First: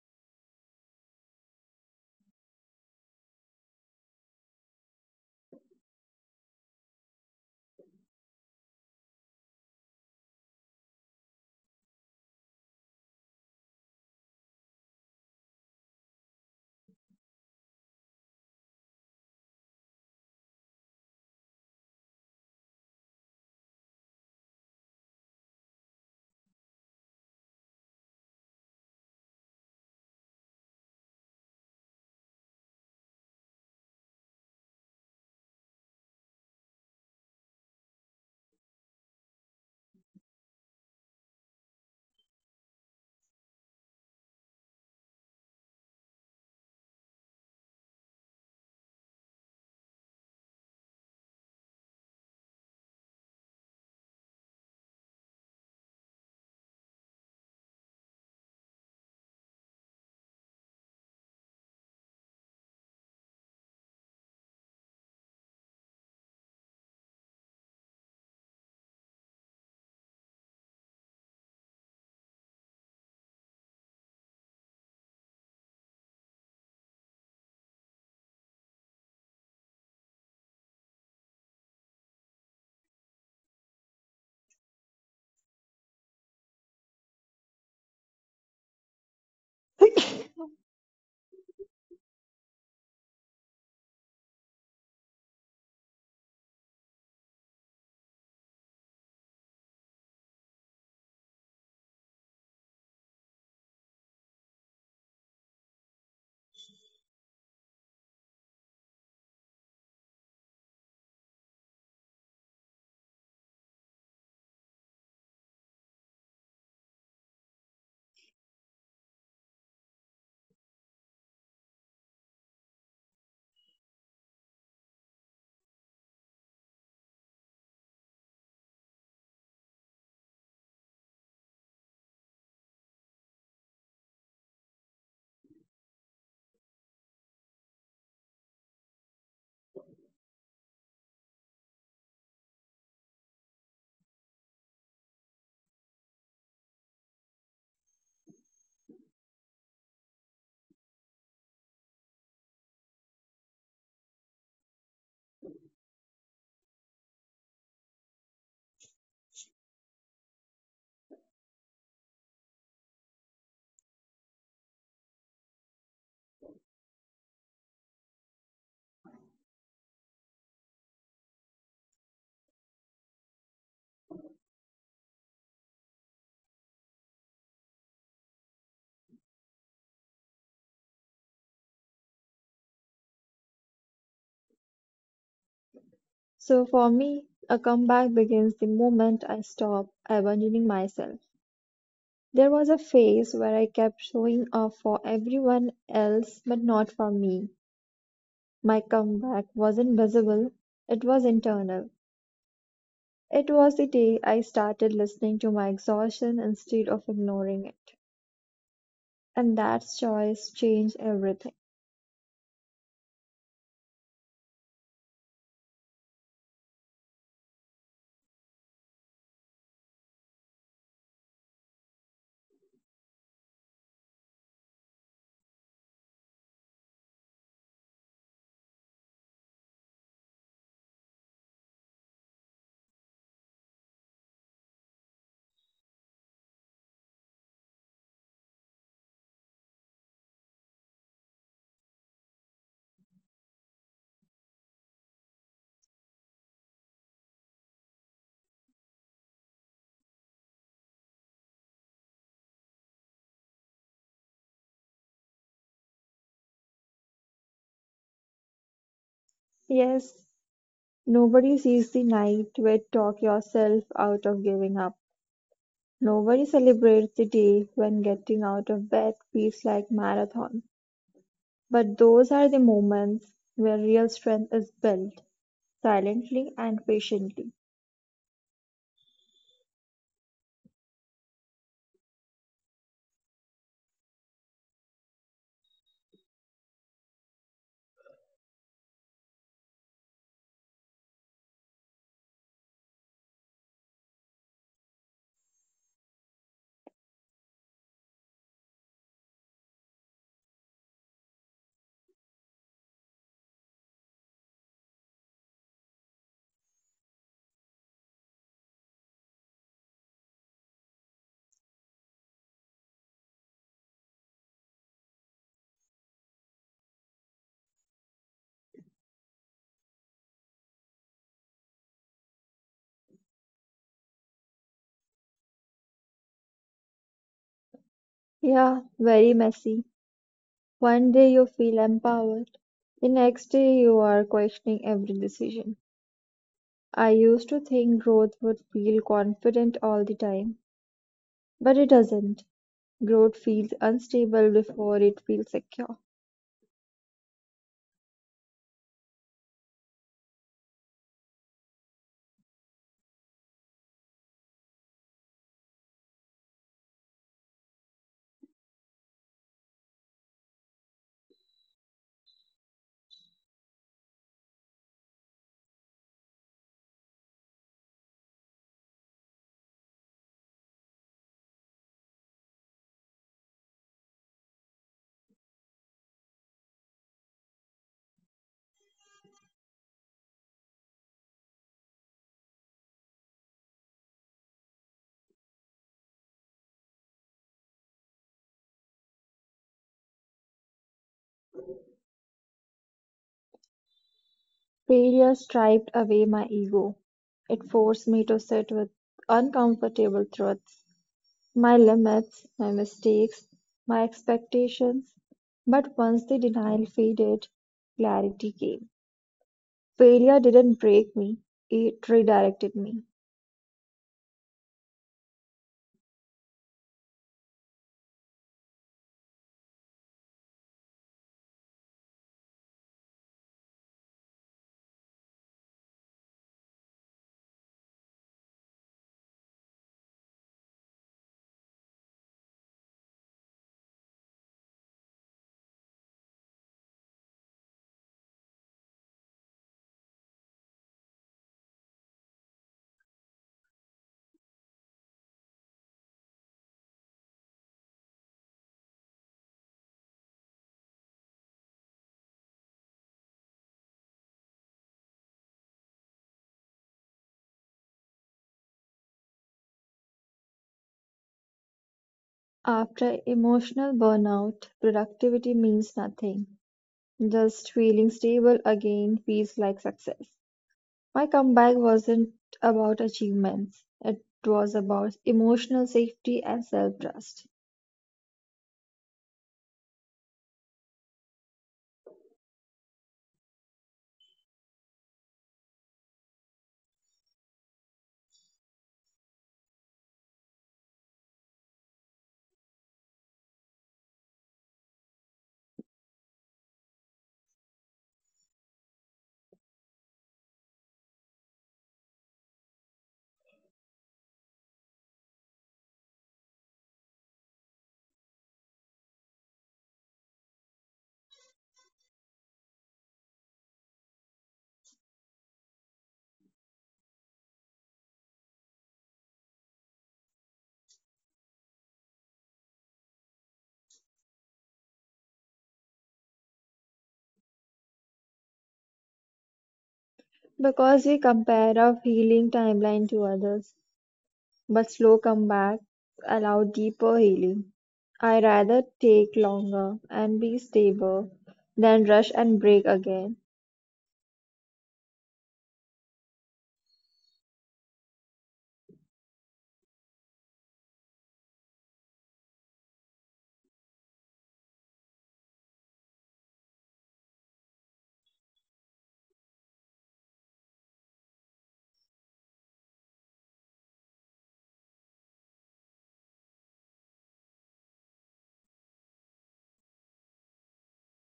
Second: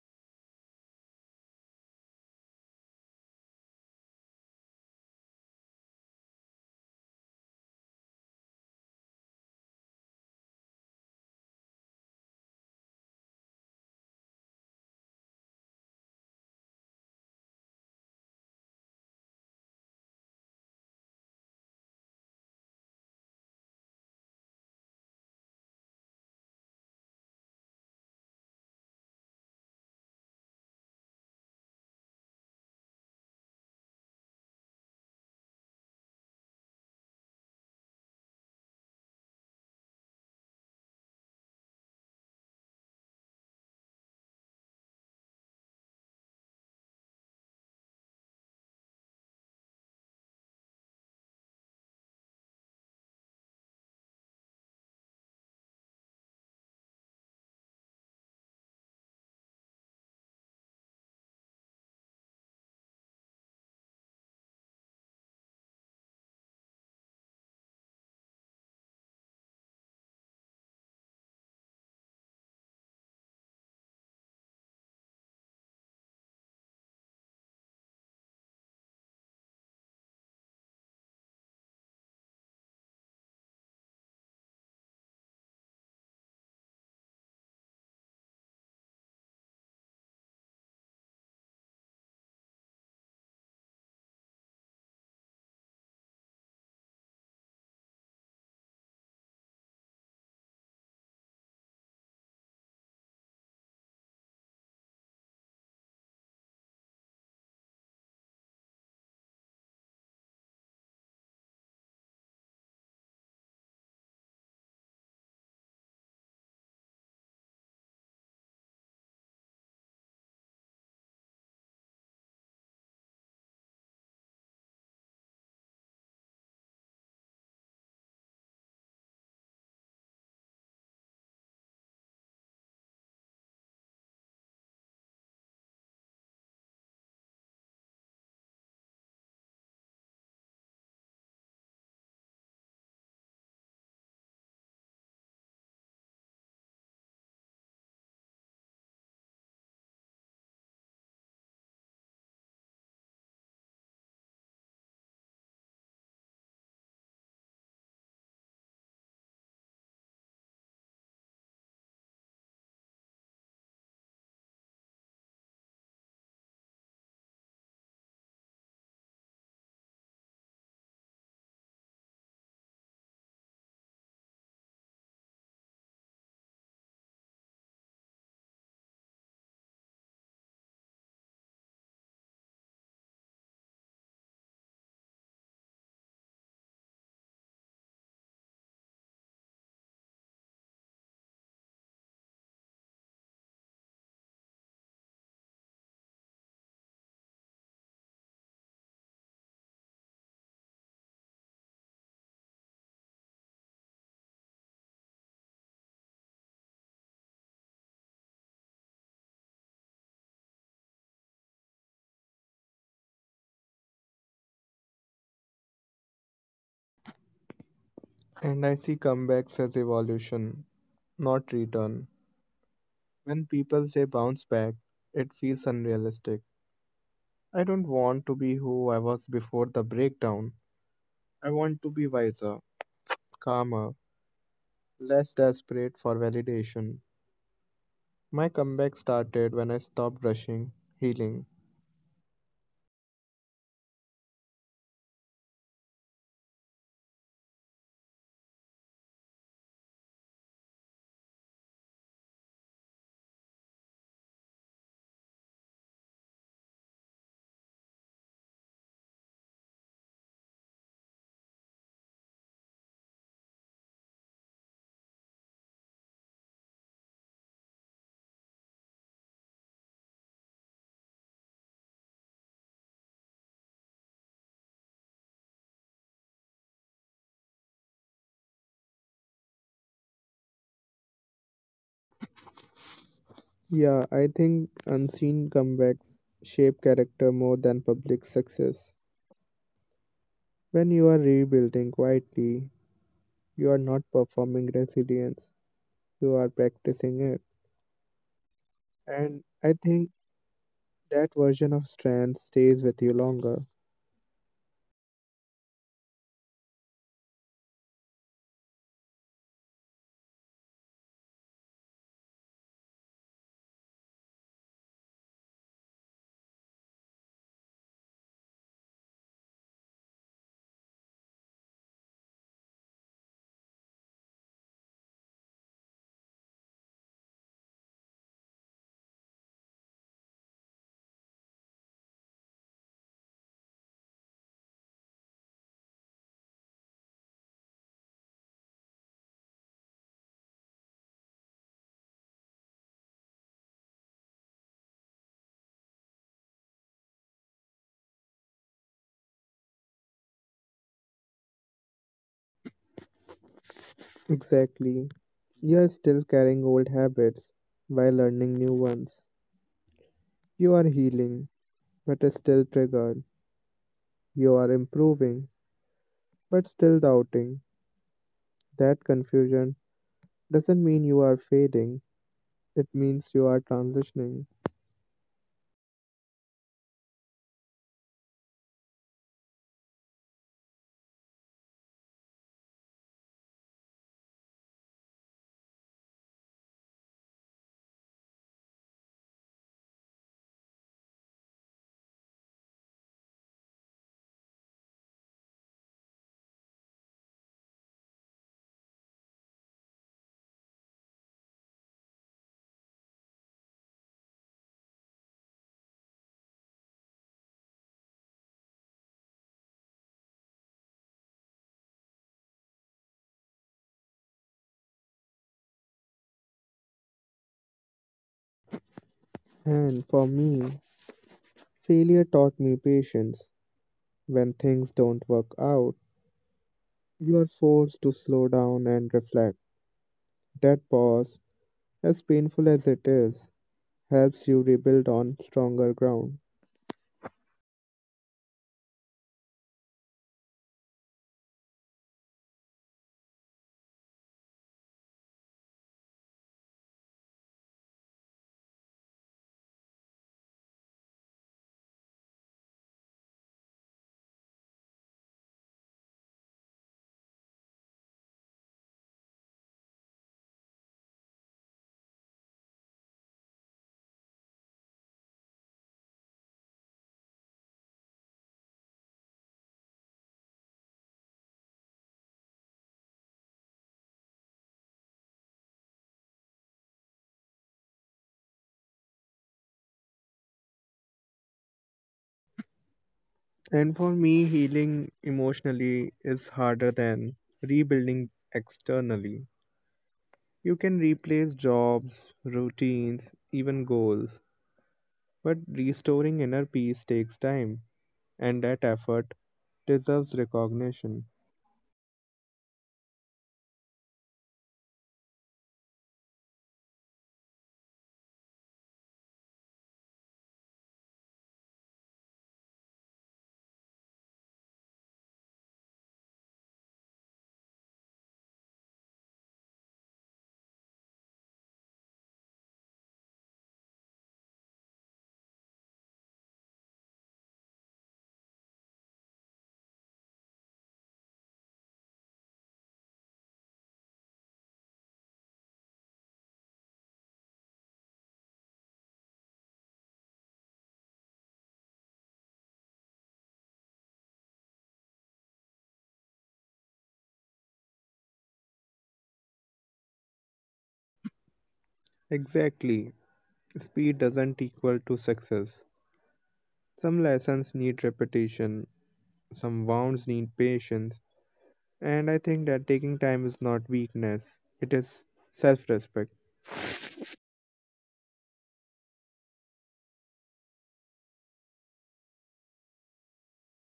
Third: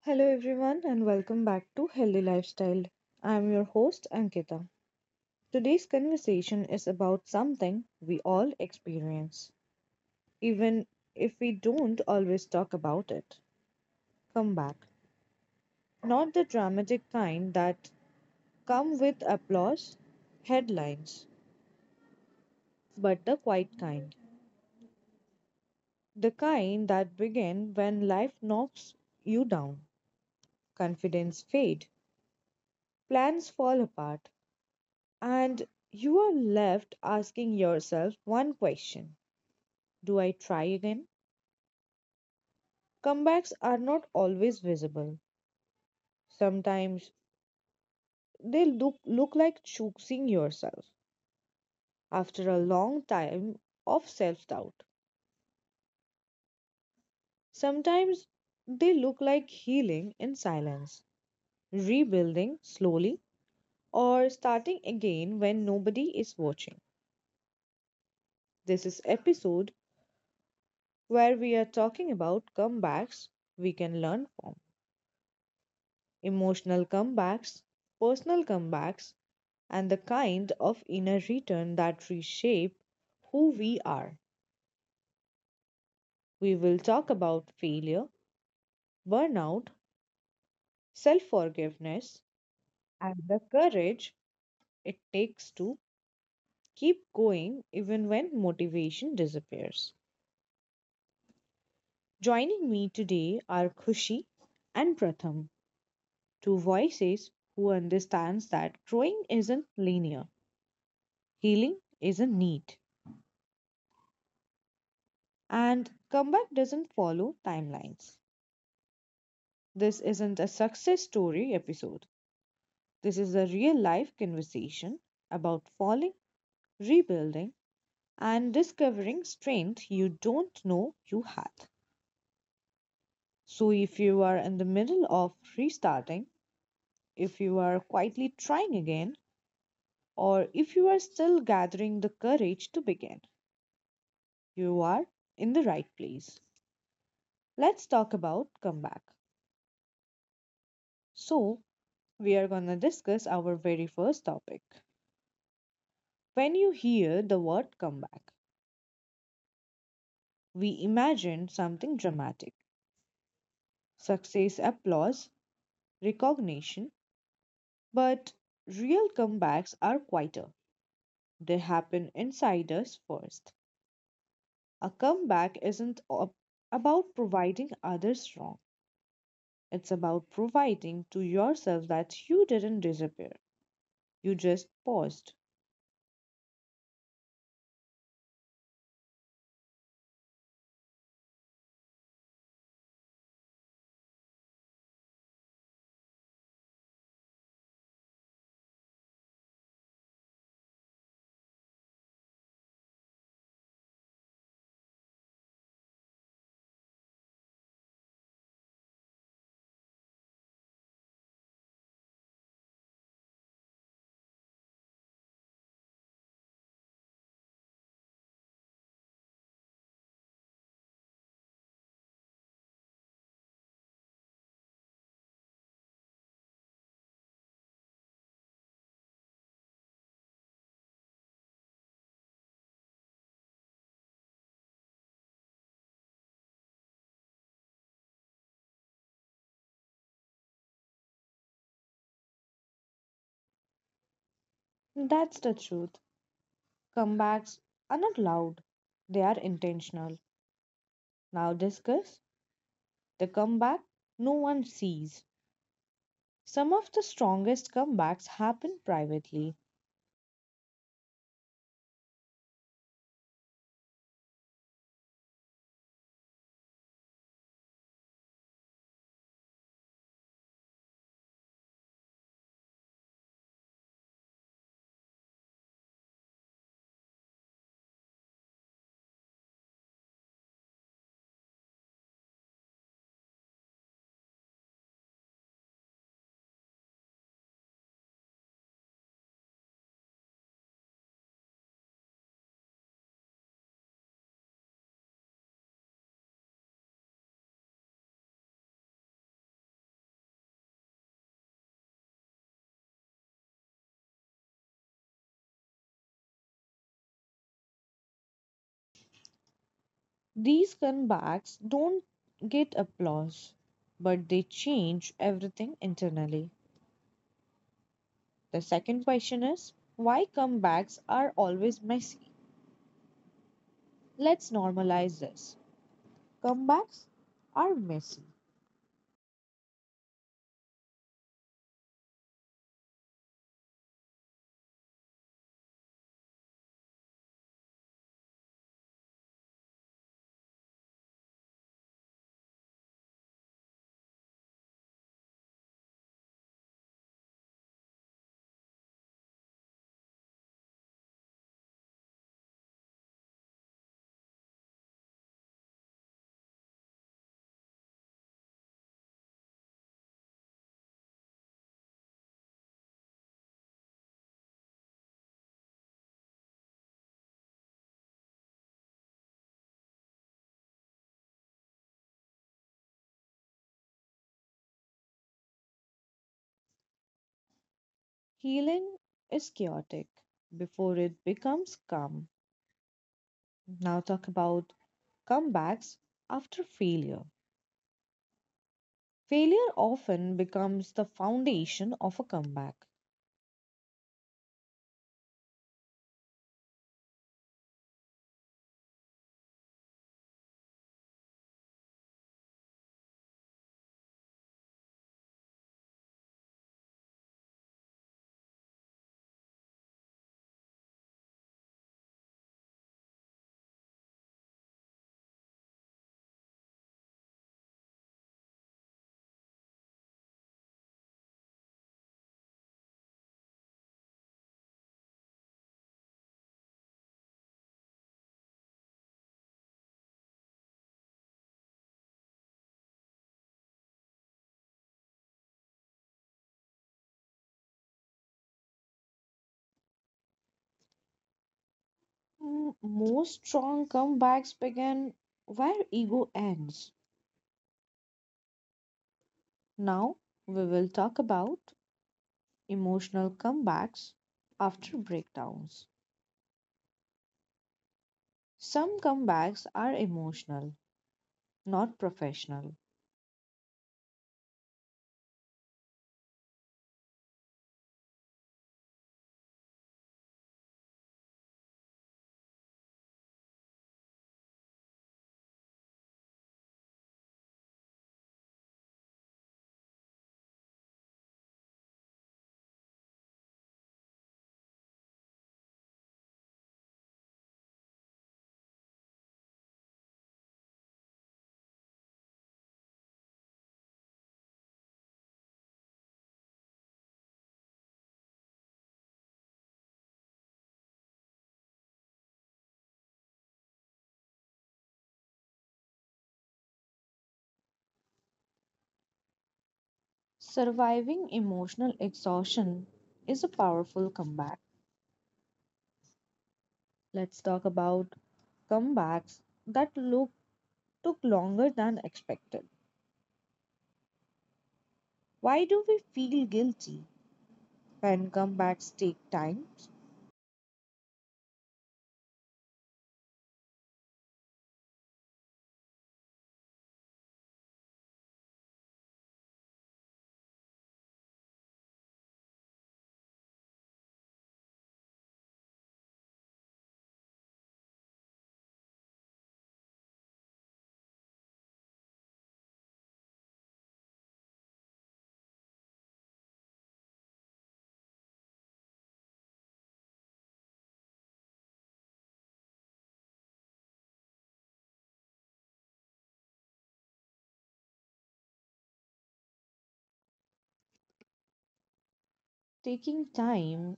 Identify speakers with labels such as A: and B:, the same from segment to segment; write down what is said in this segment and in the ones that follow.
A: Hello, everyone, and welcome back to Healthy Lifestyle. I'm your host, Ankita. Today's conversation is about something we all experience, even if we don't always talk about it. Come back. Not the dramatic kind that come with applause, headlines, but the quiet kind. The kind that begin when life knocks you down, confidence fade, plans fall apart, and you are left asking yourself one question. Do I try again? Comebacks are not always visible. Sometimes they look like choosing yourself after a long time of self doubt. Sometimes they look like healing in silence, rebuilding slowly, or starting again when nobody is watching. This is episode where we are talking about comebacks we can learn from, emotional comebacks, personal comebacks, and the kind of inner return that reshape who we are. We will talk about failure, burnout, self forgiveness, and the courage it takes to keep going even when motivation disappears. Joining me today are Khushi and Pratham, two voices who understands that growing isn't linear, healing isn't neat, and comeback doesn't follow timelines. This isn't a success story episode. This is a real life conversation about falling, rebuilding, and discovering strength you don't know you had. So, if you are in the middle of restarting, if you are quietly trying again, or if you are still gathering the courage to begin, you are in the right place. Let's talk about comeback. So, we are gonna discuss our very first topic. When you hear the word comeback, we imagine something dramatic, success, applause, recognition. But real comebacks are quieter, they happen inside us first. A comeback isn't about providing others wrong, it's about providing to yourself that you didn't disappear, you just paused.
B: So for me, a comeback begins the moment I stop abandoning myself. There was a phase where I kept showing up for everyone else but not for me. My comeback wasn't visible, it was internal. It was the day I started listening to my exhaustion instead of ignoring it. And that choice changed everything.
C: And I see comebacks as evolution, not return. When people say bounce back, it feels unrealistic. I don't want to be who I was before the breakdown. I want to be wiser, calmer, less desperate for validation. My comeback started when I stopped rushing, healing.
A: That's the truth. Comebacks are not loud, they are intentional. Now discuss. The comeback no one sees. Some of the strongest comebacks happen privately.
B: Yes, nobody sees the night where you talk yourself out of giving up. Nobody celebrates the day when getting out of bed feels like marathon, but those are the moments where real strength is built, silently and patiently.
C: Yeah, I think unseen comebacks shape character more than public success. When you are rebuilding quietly, you are not performing resilience, you are practicing it. And I think that version of strength stays with you longer.
A: These comebacks don't get applause, but they change everything internally. The second question is why comebacks are always messy? Let's normalize this. Comebacks are messy.
B: Yeah, very messy. One day you feel empowered. The next day you are questioning every decision. I used to think growth would feel confident all the time, but it doesn't. Growth feels unstable before it feels secure.
C: Exactly. You are still carrying old habits while learning new ones. You are healing, but are still triggered. You are improving, but still doubting. That confusion doesn't mean you are fading, it means you are transitioning.
A: Healing is chaotic before it becomes calm. Now, talk about comebacks after failure. Failure often becomes the foundation of a comeback.
B: Failure stripped away my ego; it forced me to sit with uncomfortable truths, my limits, my mistakes, my expectations. But once the denial faded, clarity came. Failure didn't break me, it redirected me.
C: And for me, failure taught me patience. When things don't work out, you are forced to slow down and reflect. That pause, as painful as it is, helps you rebuild on stronger ground.
A: Most strong comebacks begin where ego ends. Now, we will talk about emotional comebacks after breakdowns. Some comebacks are emotional, not professional.
B: After emotional burnout, productivity means nothing. Just feeling stable again feels like success. My comeback wasn't about achievements, it was about emotional safety and self trust.
C: And for me, healing emotionally is harder than rebuilding externally. You can replace jobs, routines, even goals, but restoring inner peace takes time, and that effort deserves recognition.
A: Surviving emotional exhaustion is a powerful comeback. Let's talk about comebacks that look took longer than expected. Why do we feel guilty when comebacks take time?
B: Because we compare our healing timeline to others, but slow comebacks allow deeper healing. I rather take longer and be stable than rush and break again.
C: Exactly, speed doesn't equal to success. Some lessons need repetition, some wounds need patience. And I think that taking time is not weakness, it is self respect.
A: Taking time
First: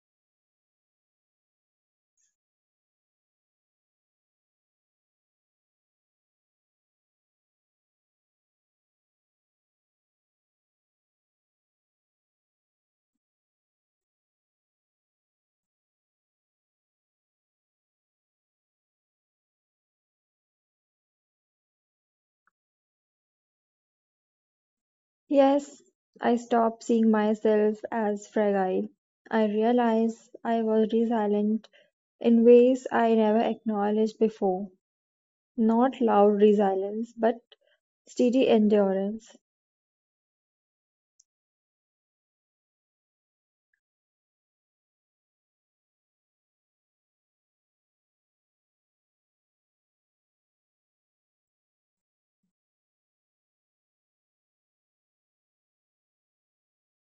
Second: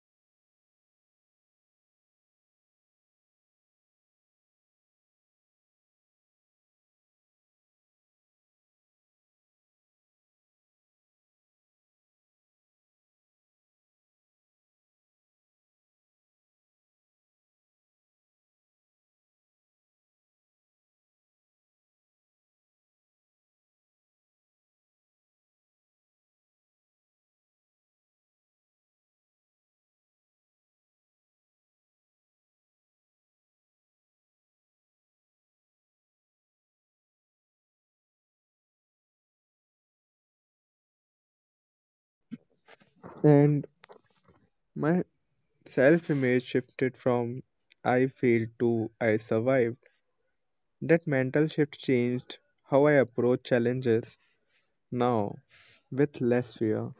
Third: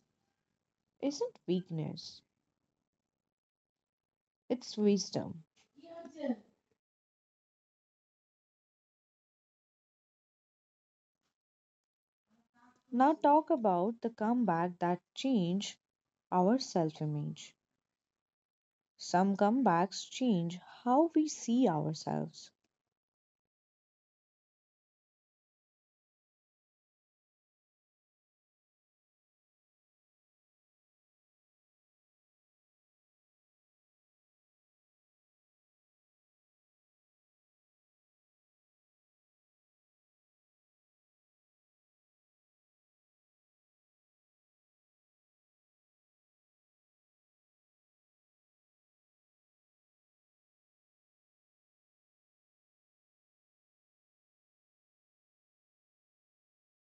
A: isn't weakness, it's wisdom. Now, talk about the comeback that change our self image. Some comebacks change how we see ourselves.
B: Yes, I stopped seeing myself as fragile. I realized I was resilient in ways I never acknowledged before. Not loud resilience, but steady endurance.
C: And my self image shifted from I failed to I survived. That mental shift changed how I approach challenges now with less fear.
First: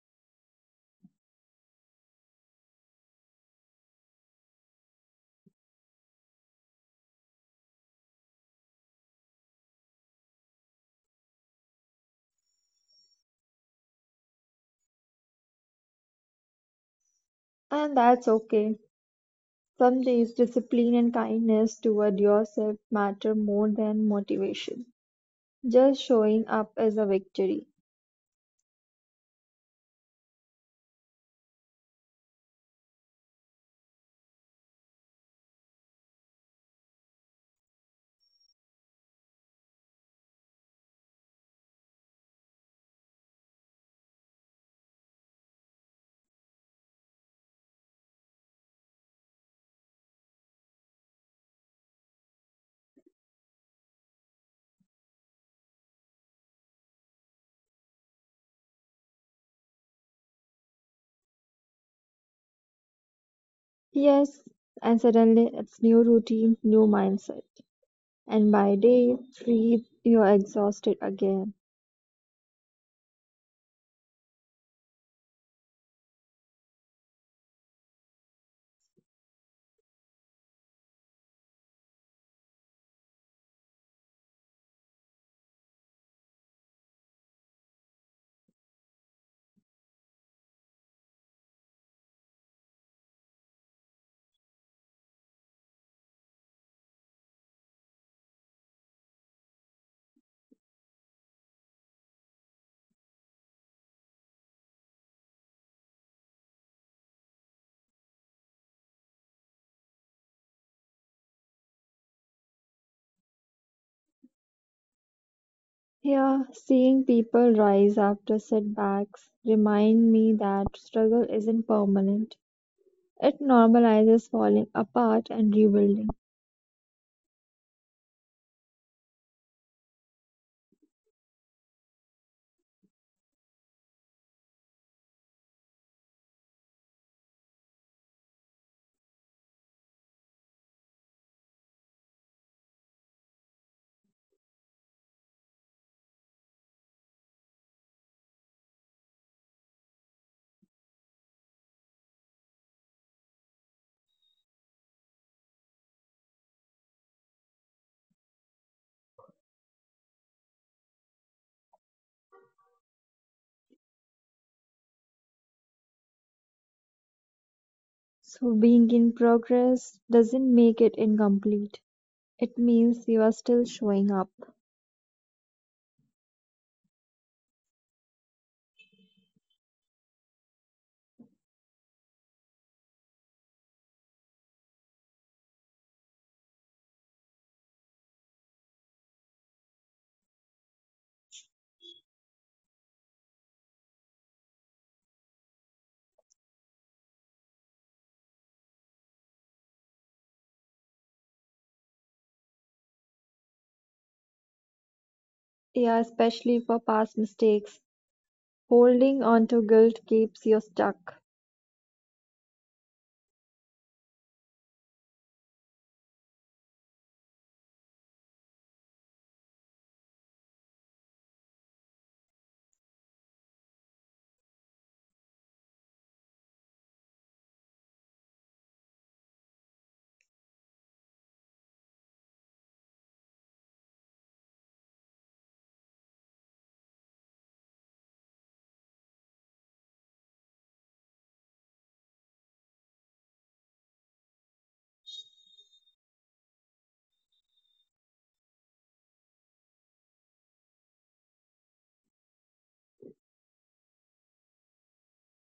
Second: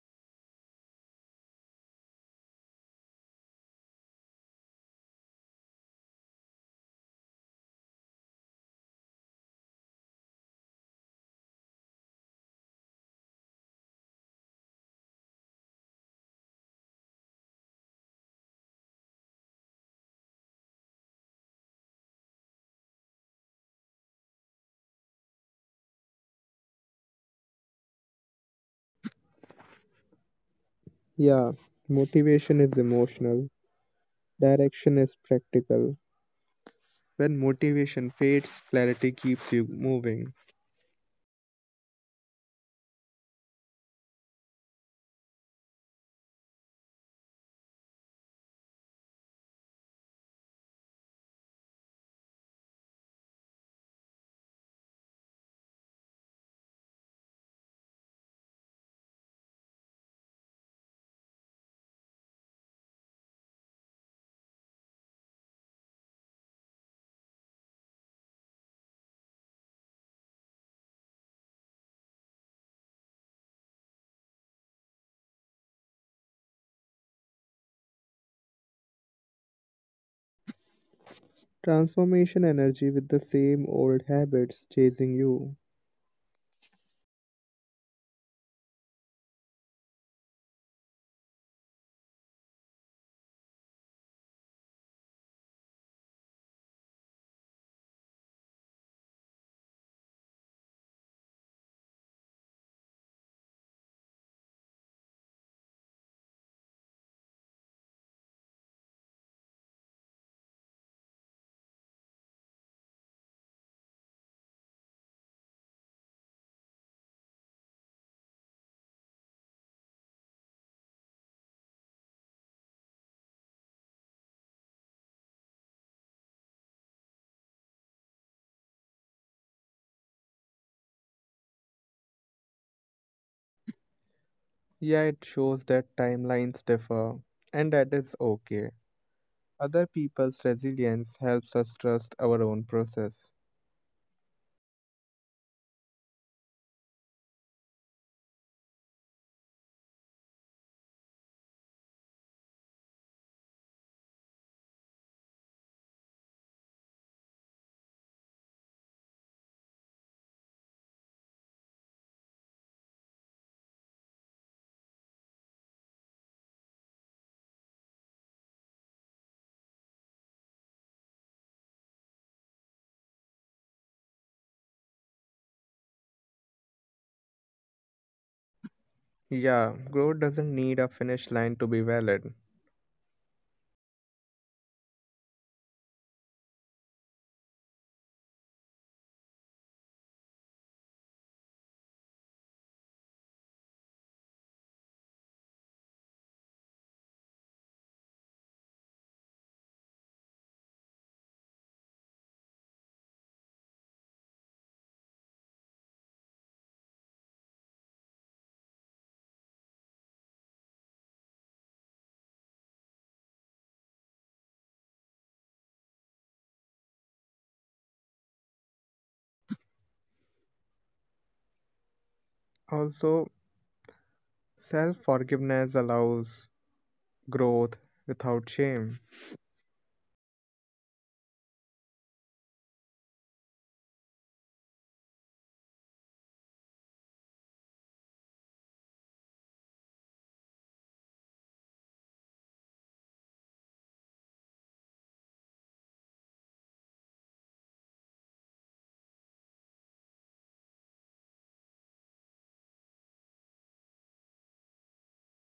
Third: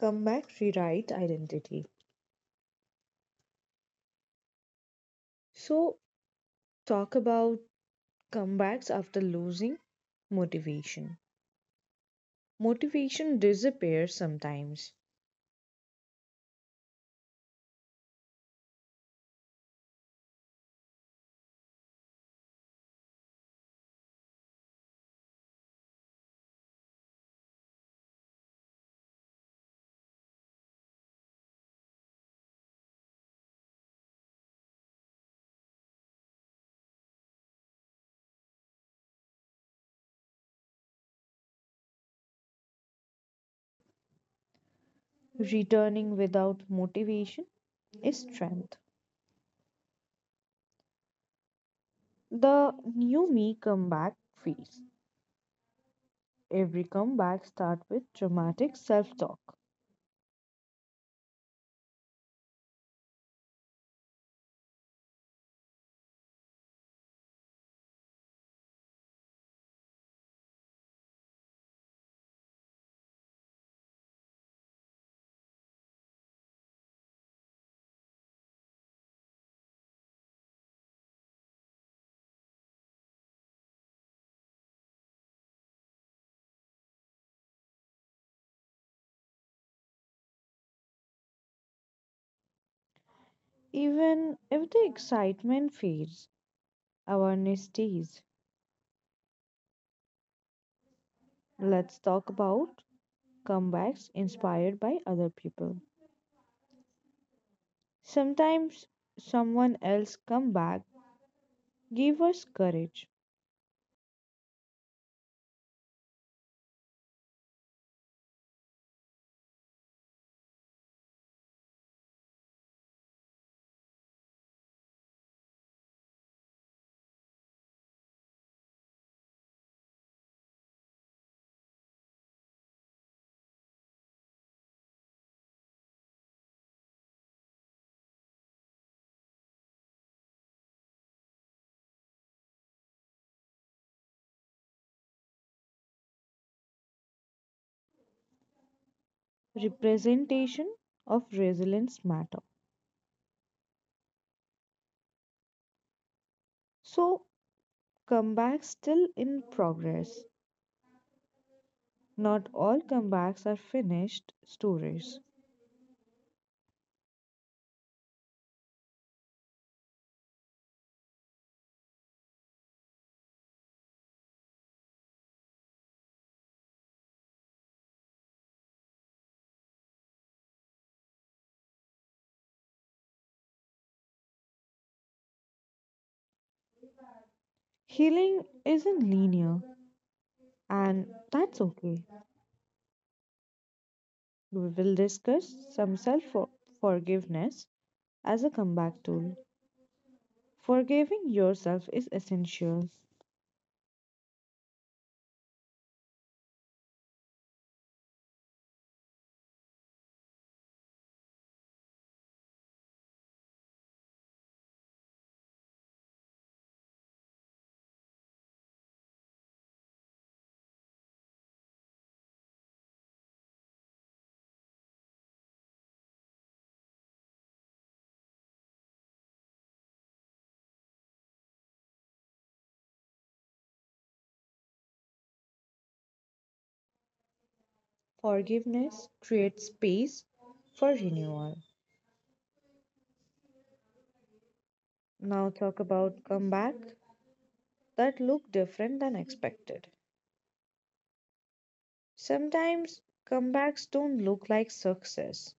A: Comeback rewrite identity. So, talk about comebacks after losing motivation. Motivation disappears sometimes.
B: And that's okay. Some days, discipline and kindness toward yourself matter more than motivation. Just showing up is a victory.
C: Yeah, motivation is emotional, direction is practical. When motivation fades, clarity keeps you moving.
A: Returning without motivation is strength. The new me comeback phase. Every comeback starts with dramatic self talk.
B: Yes, and suddenly it's new routine, new mindset. And by day 3, you're exhausted again.
C: Transformation energy with the same old habits chasing you.
A: Even if the excitement fades, awareness stays. Let's talk about comebacks inspired by other people. Sometimes someone else comeback gave us courage.
B: Here, seeing people rise after setbacks remind me that struggle isn't permanent. It normalizes falling apart and rebuilding.
C: Yeah, it shows that timelines differ, and that is okay. Other people's resilience helps us trust our own process.
A: Representation of resilience matter. So comebacks still in progress. Not all comebacks are finished stories.
B: So being in progress doesn't make it incomplete. It means you are still showing up.
C: Yeah, growth doesn't need a finish line to be valid.
A: Healing isn't linear, and that's okay. We will discuss some self forgiveness as a comeback tool. Forgiving yourself is essential.
B: Yeah, especially for past mistakes. Holding on to guilt keeps you stuck.
C: Also, self forgiveness allows growth without shame,
A: Forgiveness creates space for renewal. Now, talk about comeback that look different than expected. Sometimes comebacks don't look like success.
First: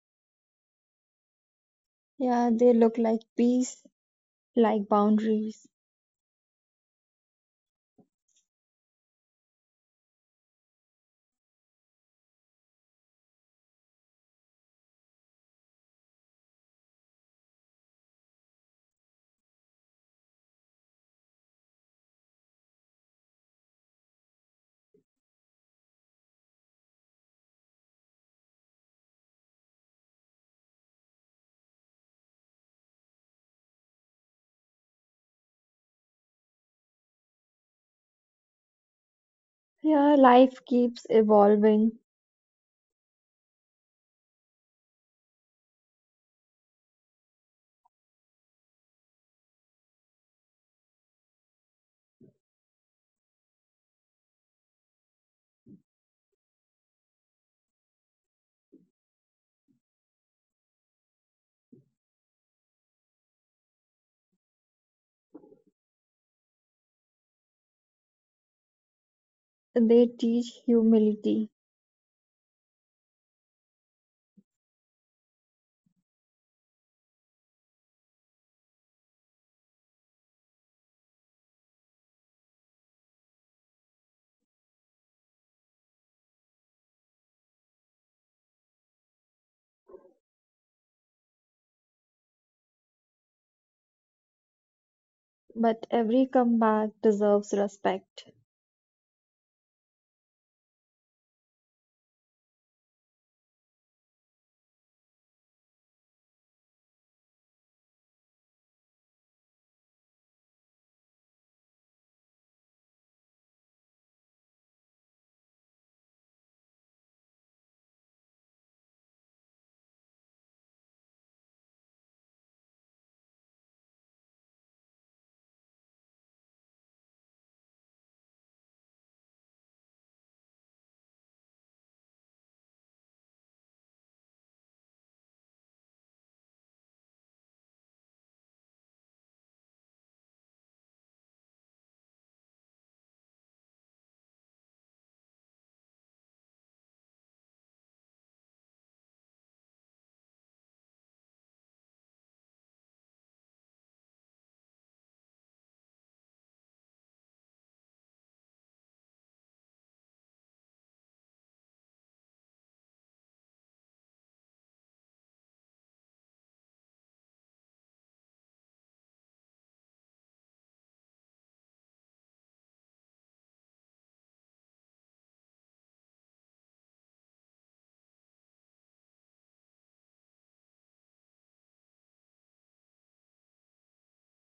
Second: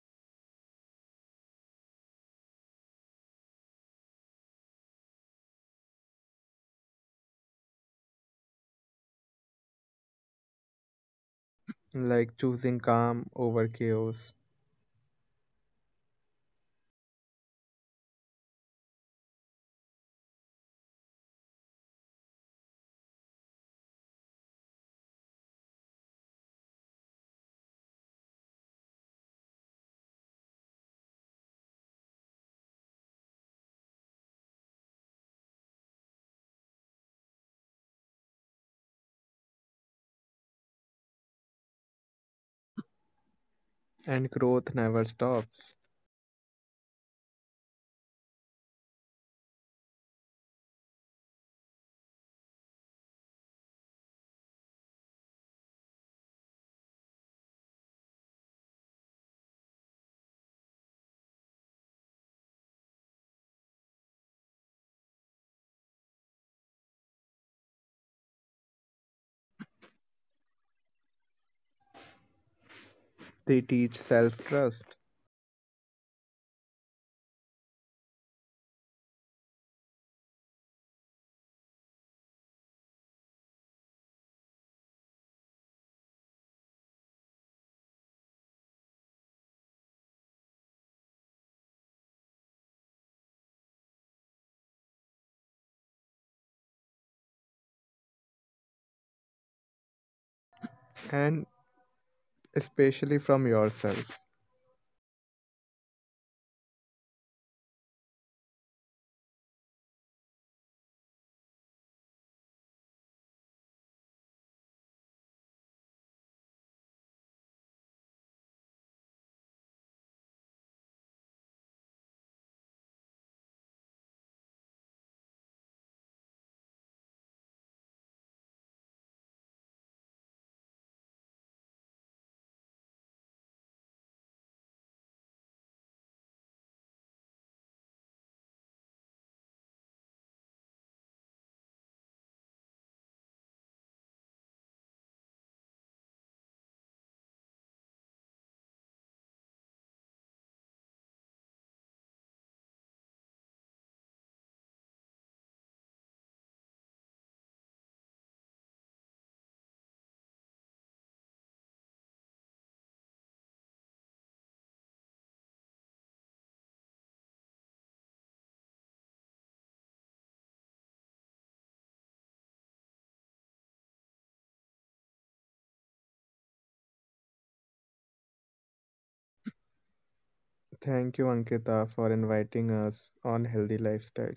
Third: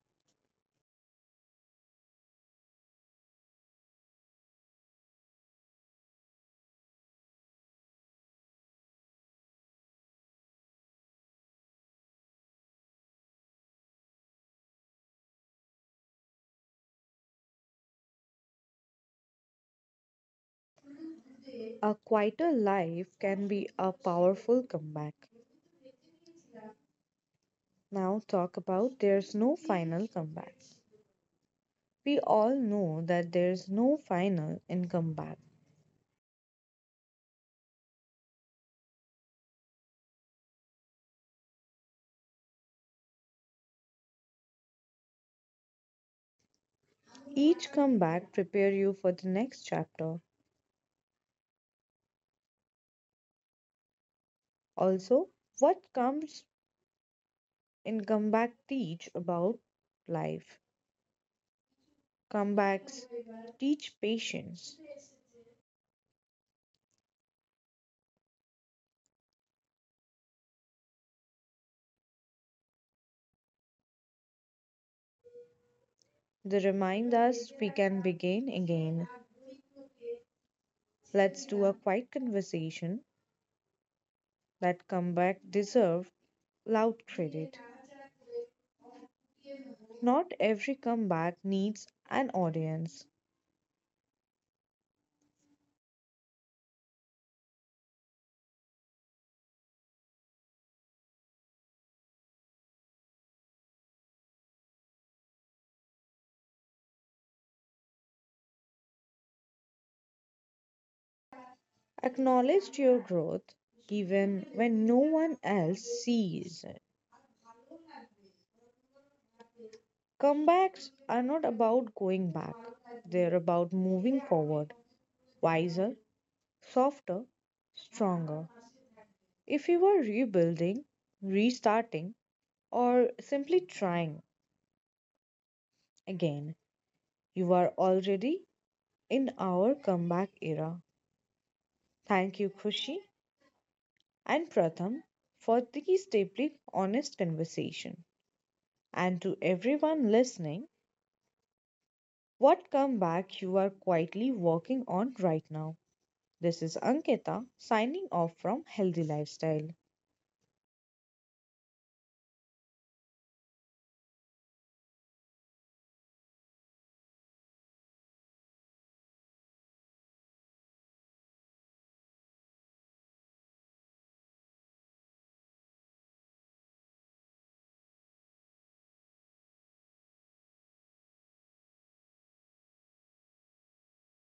B: Yeah, they look like peace, like boundaries.
C: like choosing calm over chaos.
A: A quieter life can be a powerful comeback. Now, talk about there's no final comeback. We all know that there's no final in comeback.
B: Yeah, life keeps evolving.
C: And growth never stops.
A: Each comeback prepare you for the next chapter. Also, what comes in comeback teach about life. Comebacks teach patience.
B: They teach humility,
C: They teach self trust,
A: They remind us we can begin again. Let's do a quiet conversation that comeback deserve loud credit. Not every comeback needs an audience.
B: but every comeback deserves respect.
C: and especially from yourself.
A: Acknowledge your growth even when no one else sees it. Comebacks are not about going back, they're about moving forward, wiser, softer, stronger. If you are rebuilding, restarting, or simply trying again, you are already in our comeback era. Thank you, Khushi and Pratham, for these deeply honest conversation. And to everyone listening, what comeback you are quietly working on right now? This is Ankita signing off from Healthy Lifestyle.
C: Thank you, Ankita, for inviting us on Healthy Lifestyle.